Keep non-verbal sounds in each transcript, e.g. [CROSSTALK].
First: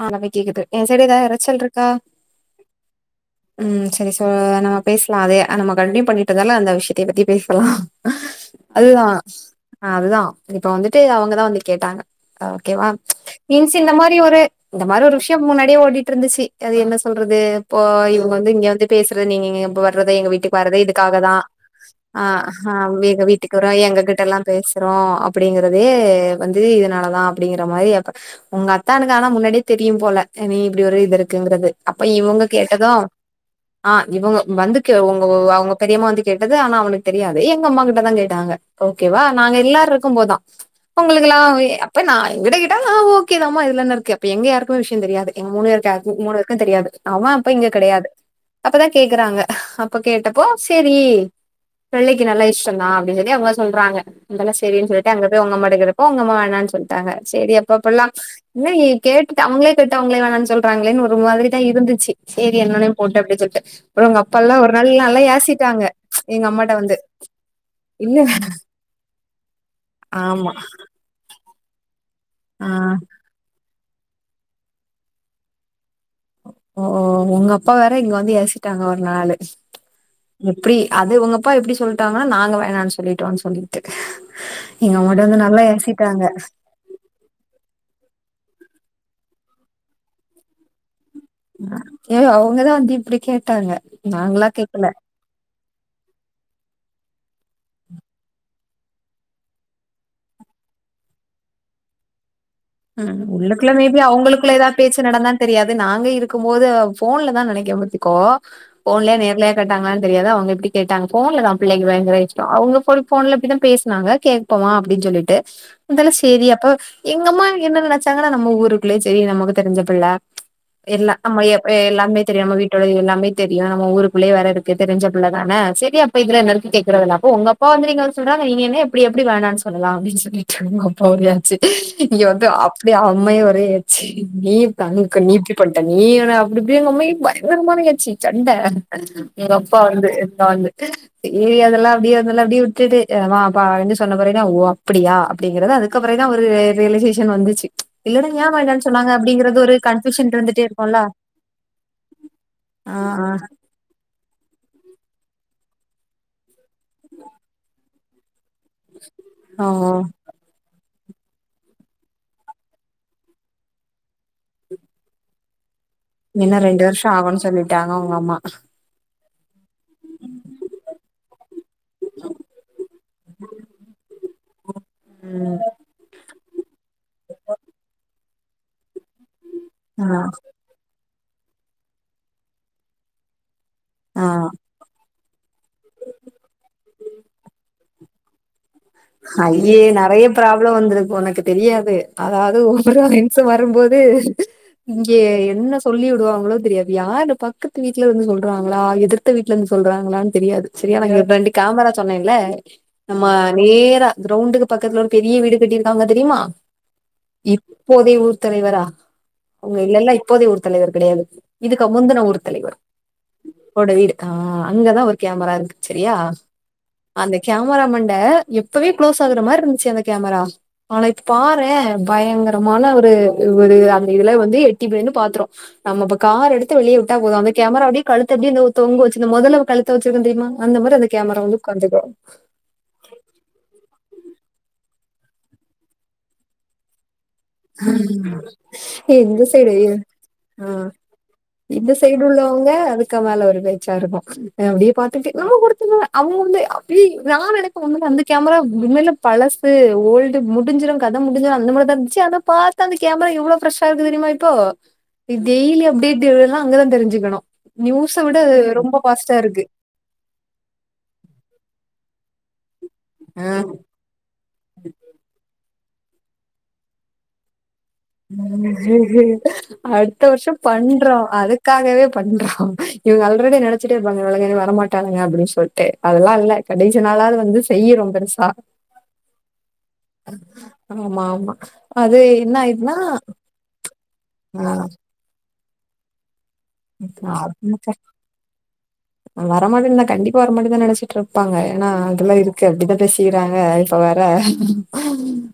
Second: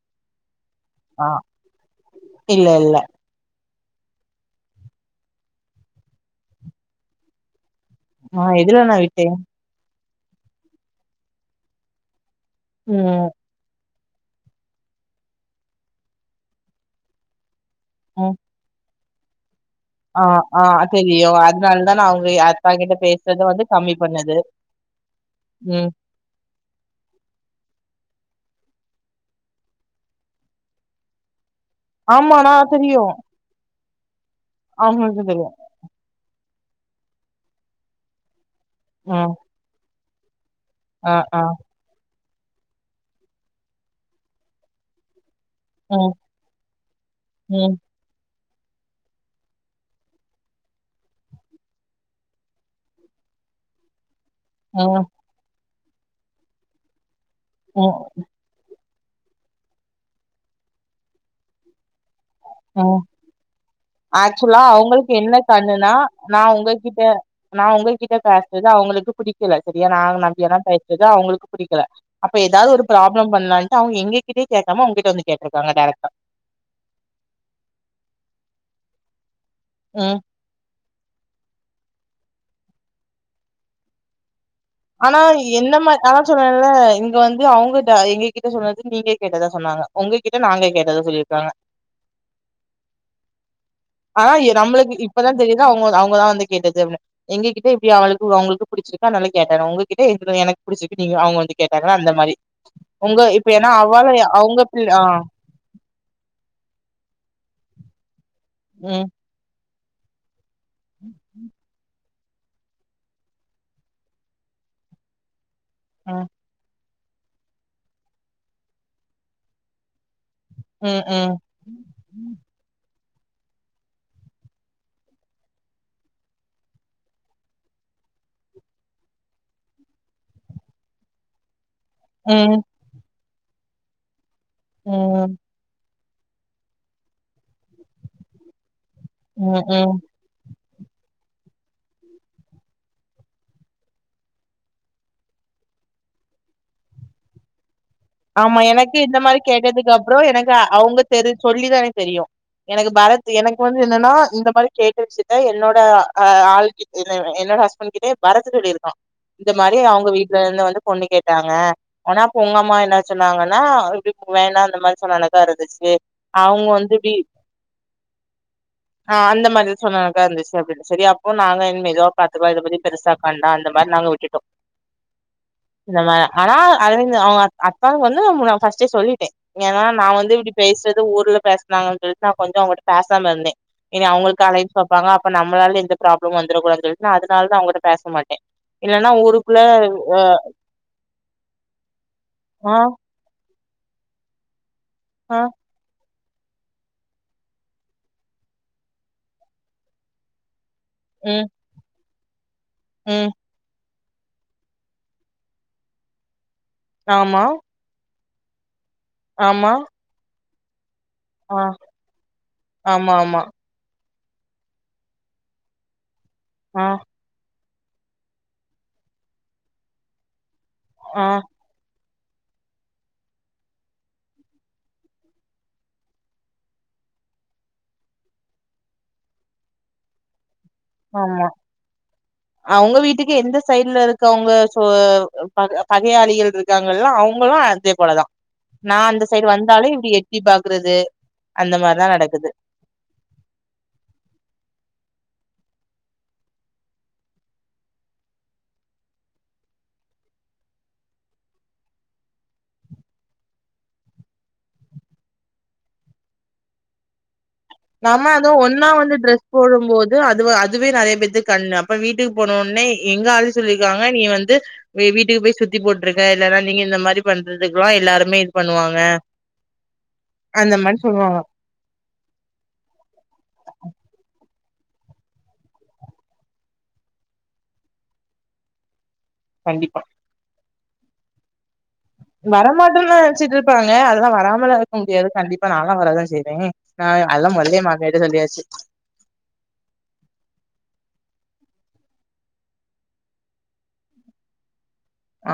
ஆ நல்லா கேக்குது எ சைடு எதா ஆ எறச்சல்ருக்கா? இல்ல இல்ல ம் செரி சோ நம்ம பேசலா அதே நம்ம கண்டின்யூ பண்ணிட்டதால அந்த விஷ்யத்தயே பத்தி பேசலா ஆ எதுல நா அதுதா விட்டே அ அதுதா இதுக்கு வந்துட்டு அவங்கதா வந்து கேட்டாங்க ஓகே மேம் ம் இன்சி இந்த மா சி ஒரு இந்த மாரி ஒரு விஷயம் முன்னாடியே ஓடிட்டு இருந்துச்சு அது என்ன சொல்றது போ இவங்க ம் வந்து இங்க வந்து பேசுறே நீங்கங்க இப்ப வரறதே ஆ எங்க வீட்டுக்கு ஆ வரறதே இதுக்காக தெரியு தான் அதனால தா நா ஆ அவங்க அக்கா ஹா கிட்ட எங்க பேசுறத வீட்டுக்கு வந்து வருவோம் கம்மி எங்க பண்ணது கிட்டல்லா பேசுறோம் அப்டிங்கறதே ம் வந்து இதுனாலதான் அப்டிங்கிற கா மாதிரி உங்க அக் அத்தானு ஆனா முன்னாடியே தெரியும் போல நீ இப்டி ஒரு இது இருக்குங்றது ஆமாண்ணா தெரியும் ஆ இவுங்கோ வந்துக்கு உங்க அவங்க பெரியம்மா வந்து கே அது ஆனா அவனுக்கு தெரியாது எங்க அம்மா கிட்டதா கேட்டாங்க ஓகே வா ம் நாங்க எல்லாருக் கும் போதான் ஆ உங்களுக்குல்லா ஆ வே அப்ப நா விட கேட்டா நா ஓகே தாம்மா இதுல என்ன இருக்கு ப எங்க யாருக்குமே விஷ்ய தெரியாது எங்க மூணு பேரு ம் யாருக்கும் மூணு பேருக்கும் தெரியாது அவேன் அப்ப இங்க ம் கெடையாது அப்பதான் கேக்குறாங்க அப்ப கேட்டப்போ செரி பிள்ளைக்கு நல்லா விஷ்யந்தா அப்டின் சொல்லி அவுங்க சொல்றாங்க அதெல்லா சேரின் ம் சொல்லிட்டு அங்க போய் உங்க அம்மாட்ட கேட்டுட் ஒங்கம்மா வேணான் சொல்லிட்டாங்க சேரி அப்ப ம் அப்புல்லா இன்னாயி கேட்டு அவுங்களே கேட்டு அவுங்களே வேணான் சொல்றாங்களேன் ஒரு மாதிரி தா இருந்துச்சு சரி என்னன்னே ஹும் போட்டு அப்டின்னு சொல்லிட்டு அப்புறம் உங்க அப்பல்லா ஆக்சுவலா ஒரு நாள் அவுங்களுக்கு நல்லா என்ன ஏசிட்டாங்க கண்ணுனா நா எங்க அம்மாட்ட வந்து உங்ககிட்ட நா உங்கள்கிட்ட இல்ல பேசறது அவுங்களுக்கு புடிக்கல சரியா நா ஆமா நம்பியல்லா பேசுறது அவுங்களுக்கு புடிக்கல அப்ப ஆ ஏதாவுது ஒரு பிராப்ளம் பண்லான் அவுங்க எங்க கிட்டே கேக்காம உங்கிட்ட வந்து கேட்டு இருக்காங்க டேரக்டா ஓ உங்க அப்பா வேற இங்க வந்து ஏசிட்டாங்க ஒரு நாலு ம் எப்டி அது உங்கப்பா எப்டி சொல்லிட்டாங்கனா நாங்க வேணான் சொல்லிட்டோன்னு சொல்லிகிட்டு ஆனா என்ன மா ஆனா சொன்னல இங்க வந்து அவுங்க எங்க கிட்ட சொன்னது நீங்க கேட்டதா சொன்னாங்க உங்ககிட்ட நாங்க கேட்டதா சொல்லி ஏ அவங்கதான் வந்து இப்டி கேட்டாங்க ஆனா நாங்களா கேக்கல நம்மளுக்கு இப்பதா தெரியுது அவுங்க அவுங்கதா வந்து கேட்டது எங்ககிட்ட இப்படி அவுளுக்கு அவுங்களுக்கு புடிச்சிருக்கா நாளை கேட்டாங்க உங்ககிட்டக்கு புடிச்சிக்கு நீங்க அவுங்க வந்து கேட்டாங்கா அந்த மாரி உம் உங்க இப்ப ஏன்னா உள்ளுக்குள்ள மேபி அவள அவுங்களுக்குள்ள அவுங்க ஏதா பிள் ஆ பேச்சு நடந்தா தெரியாது நாங்க இருக்கும் போது போன்ல தா நினைக்கறேன் கோ ம் போன்ல நேரல கட்டாங்களனு தெரியாது அவுங்க எப்பிடி கேட்டாங்க போன்லதான் பிள்ளைங்க அவுங்க போன்ல எப்பிடிதா பேசுனாங்க கேட்போமா அப்புடின்னு சொல்லிட்டு இருந்தாலும் ம் சேரி அப்ப எங்க அம்மா என்னன்னு நெனச்சாங்கன்னா நம்ம ஊருக்குள்ள சேரி நமக்கு தெரிஞ்சபுள்ள ம் எல்லா ம் நம் எ எல்லாமே தெரிய நம்ம வீட்டோடது எல்லா தெரியும் நம்ம ஊருக்குள்ளே வர இருக்கு தெரிஞ்ச புள்ளதானே சேரி அப்ப இதுல என்ன இருக்கு கேக்குறதல்ல அப்ப உங்க அப்பா வந்து நீங்க சொல்றாங்க நீங்க என்ன எப்பிடி எப்பிடி வேணான்னு சொல்லா அப்பிடின்னு சொல்லிட்டு உங்க அப்பாச்சி ம் அப்படிய ஆ உண்மைய ஒரே ஏச்சி நீ தங்க ம் நீப்பி பண்ணிட்டேங்க நீயன அப்பிடி இப்பிடி எங்க அம்மா பயங்கரமானயச்சு சண்ட எங்க ம் அப்பா ம் வந்து என்ன வந்து சரி அதெல்லாம் அப்பிடியே அதெல்லாம் அப்பிடியே விட்டுட்டு ஆமா வ வா சொன்ன பிறகு ஓ அப்பிடியா அப்புடிங்கிறது அதுக்கு அப்புற தா ஒருரியலைசேஷசன் இங்க வந்துச்சி ஆமா எனக்கு இந்த மாரி கேட்டதுக்கு அப்புறம் கன்ஃபியூஷன் எனக்கு இருந்துட்டே இருக்குல்ல அவுங்க தெரி சொல்லி தான் தெரியும் எனக்கு ஆ பரத் எனக்கு வந்து என்னன்னா இந்த மாரி கேட்டு வச்சுட்ட என்னோட ஆள் கிட்ட என்னோட ஹஸ்பண்ட் கிட்டயே பரத் சொல்லி இருக்கா இந்த ஆ ஓ மாரி அவுங்க வீட்டுல இருந்து வந்து பொண்ணு கேட்டாங்க ஆனா ஒங்கம்மா என்னாச்ச சொன்னாங்கன்னா எப்படி வேணான்ற அந்த மாரி சொன்னமாரி இருந்துச்சு இன்னும் அவங்க ரெண்டு வந்து வருஷம் ஆகும்ன்னு சொல்லிட்டாங்க உங்க அம்மா ஆஹ அந்தமாரி சொன்னனக்கா அந்த விஷய எப்டின்னு செரி அப்போ நாங்க ஏதோ பாத்துகிவா எதோபண்ணி பெருசாப்பண்றா அந்த மாரி நாங்க விட்டு நம்ம ஆனா அவிங்க அவுங்க அத் த வந்து நா ஃபஸ்ட்டே சொல்லிட்டே ஏனா ஆ நா வந்து இப்டி பேசுற து ஊர்ல பேசுனாங்கன் சொல் நா கொஞ்ச அவுங்கட்ட பேசாம இருந்தே இனி ஆ அவுங்களுக்கு அலயன்ஸ் பாப்பாங்க அப் நம்மளால எந்த ப்ராப்ளமு வந்துரக்கூடாதுன்டு நா அதுனால் தா அவுங்கட்ட பேச மாட்டே இல்லன்னா ஊருக்குள்ள ஐய்ய அ நெறைய ப்ராப்ள வந்துருக்கு உனக்கு தெரியாது அதா அது ஆ ஒரு [UNINTELLIGIBLE] இம்ச வ ரும்போது இங்கே ஆ என்ன சொல்லிரு வாங்களோ தெரியாது யாரு பக்கத்து வீட்லருந்து சொல்றாங்களா எதிர்த்த வீட்டுலந்து சொல்றாங்களான் தெரியாது செரியா நாங்க ம் ரெண்டு கேமராச் சொன்னேல்ல நம்ம ம் நேரா கிரௌண்டுக்கு பக்கத்துல ஒரு பெரிய வீடு கட்டியிருக்காங்க தெரியுமா ஆமா இப்போதய ஊர் தலைவரா ஆமா அங்க இல்ல இல்ல இப்போதே ஊர் தலைவர் கெடையாது ஆ இதுக்கு முந்துன ஊர் தலைவர் ஆமா ஆமா அவொரட வீடு ஆ அங்கதா ஒரு கேமரா இருக்கு சரியா ஆ அந்த கே மரா மண்ட எப்பவே கு்ளோஸ் ஆகுற மார்ருந்ச்சு அந்த கேமரா நாளைக்கு ஆ பாரே அ பயங்கரமான ஒரு ஒரு அந்த இதுல வந்து எட்டிபோய் நின்னு பாத்துரு நம்ம இப்ப கார் எடுத்து வெளிய விட்டா போது அந்த கேமரா அப்டே கழுத்து அப்டியே தொங்கு வச்சு இந்த மொதல கழுத்து வச்சிருக்கு தெரிமா அந்த மாரி அந்த கேமரா ஆமா வந்து உக்காந்துக்கு அவங்க வீட்டுக்கு எந்த சைட்ல இருக்கவுங்க சோ பக பகையாளிகள் இருக்காங்கல்ல அவுங் இந்த சைடு வந்தாலே இப்டி எட்டி ஆ பாக்குறது அந்த இந்த மாரிதா சைடு நடக்குது உள்ளவங்க அதுக்க மேல ஒரு பேச்சா இருக்கு அப்டியே பாத்தட்டு நம்ம ஒருத்த அவுங்க வந்து அப்ப நா நைக்கு அந்த கேமரா உண்மேல பழசு ஓல்டு முடிஞ்சிடு கதை முடிஞ்சிர அந்த மாதிரி தா இருந்துச்சு அத பாத்தா அந்த கேமரா எவ்ளோ ஃப்ரெஷ் இருக்கு தெரியுமா இப்போ டெய்லி அப்டேட் எல்லா அங்கதா தெருஞ்சுக்கணு நம்ம அதுவு ஒன்னா வந்து ட்ரெஸ் போடும் போது அது அதுவே நெறய பேத்துக்கு கண்ணு அப்ப வீட்டு இக்கு போன உன்னே எங்க ஆளு ஆஹ் சொல்லியிருக்காங்க நீ வந்து வீட்டுக்கு போய் சுத்தி சுத்தி போட்டுருக்கே இல்லன்னா நீங்க இந்த மாதிரி பண்றது அடுத்த வருஷோ அந்த மாரி பண்றோ சொல்லுவாங்க அதுக்காகவே பண்றோ இவுங்க ஆல்ரெடி நெனச்சுட்டே இருப்பாங்க இவள கேக்கலா பண்ண மாட்டானுங்க அப்டின்னு சொல்லிட்டு அதெல்லா இல்ல கடைசி நாளாவது வந்து செய்யனு ரொம்ப பெருசா கண்டிப்பா ஆமா ஆமா அது என்னா ஆயிச்சு இதுன்னு நெனச்சிட்டு இருப்பாங்க அதெல்லா வராமலா இருக்க முடியாது கண்டிப்பா நால்லா வராதா சேரி அக்க சொல்லியாச்சு வர மாட்டேதா கண்டிப்பா வர மாட்டேதா நெனச்சிட்டு இரு இருப்பாங்க ஏன்னா அதெல்லா இருக்கு அப்டிதா பேசிக்கிறாங்க இப்ப வேற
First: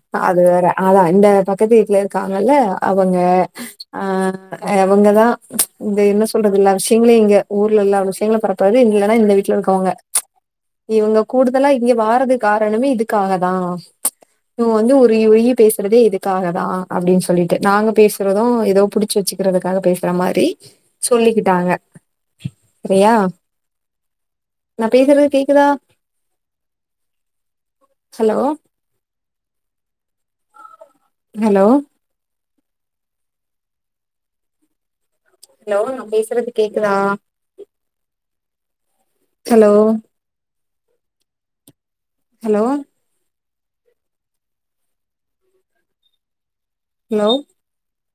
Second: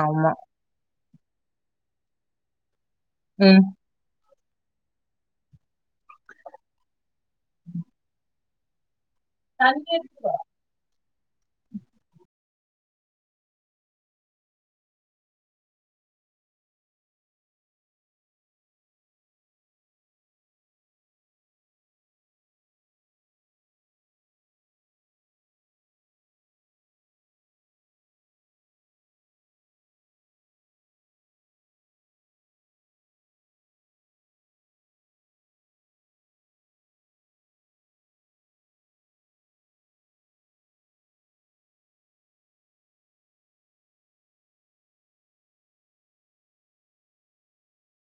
ஆமா அது வேற அதா அந்த பக்கத்து வீட்ல இருக்காங்கல்ல அவுங்க ஆ அவுங்கதா இந்த என்ன சொல்றது லட்க்ஷிங்கிங் ஊர்ல எல்லா விஷயங்கள பற படி இவுங்க தா இந்த வீட்ல இருக்கவங்க ம் இவுங்க கூடுதலா இங்க வாரதுக்கு காரணமே இதுக்காகதா இவங்க வந்து ஒரு யயி பேசுறதே இதுக்காக தா அப்டின்னு சொல்லிட்டு நாங்க பேசுறது ஏதோ புடிச்சு வச்சுக்குறதுக்காக பேசுற மாரி சொல்லிக்கிட்டாங்க சரியா நா பேசுறது கேக்குதா ஹலோ ஹலோ ஹலோ நா பேசுறது கேக்குதா ஹலோ ஹலோ ஹலோ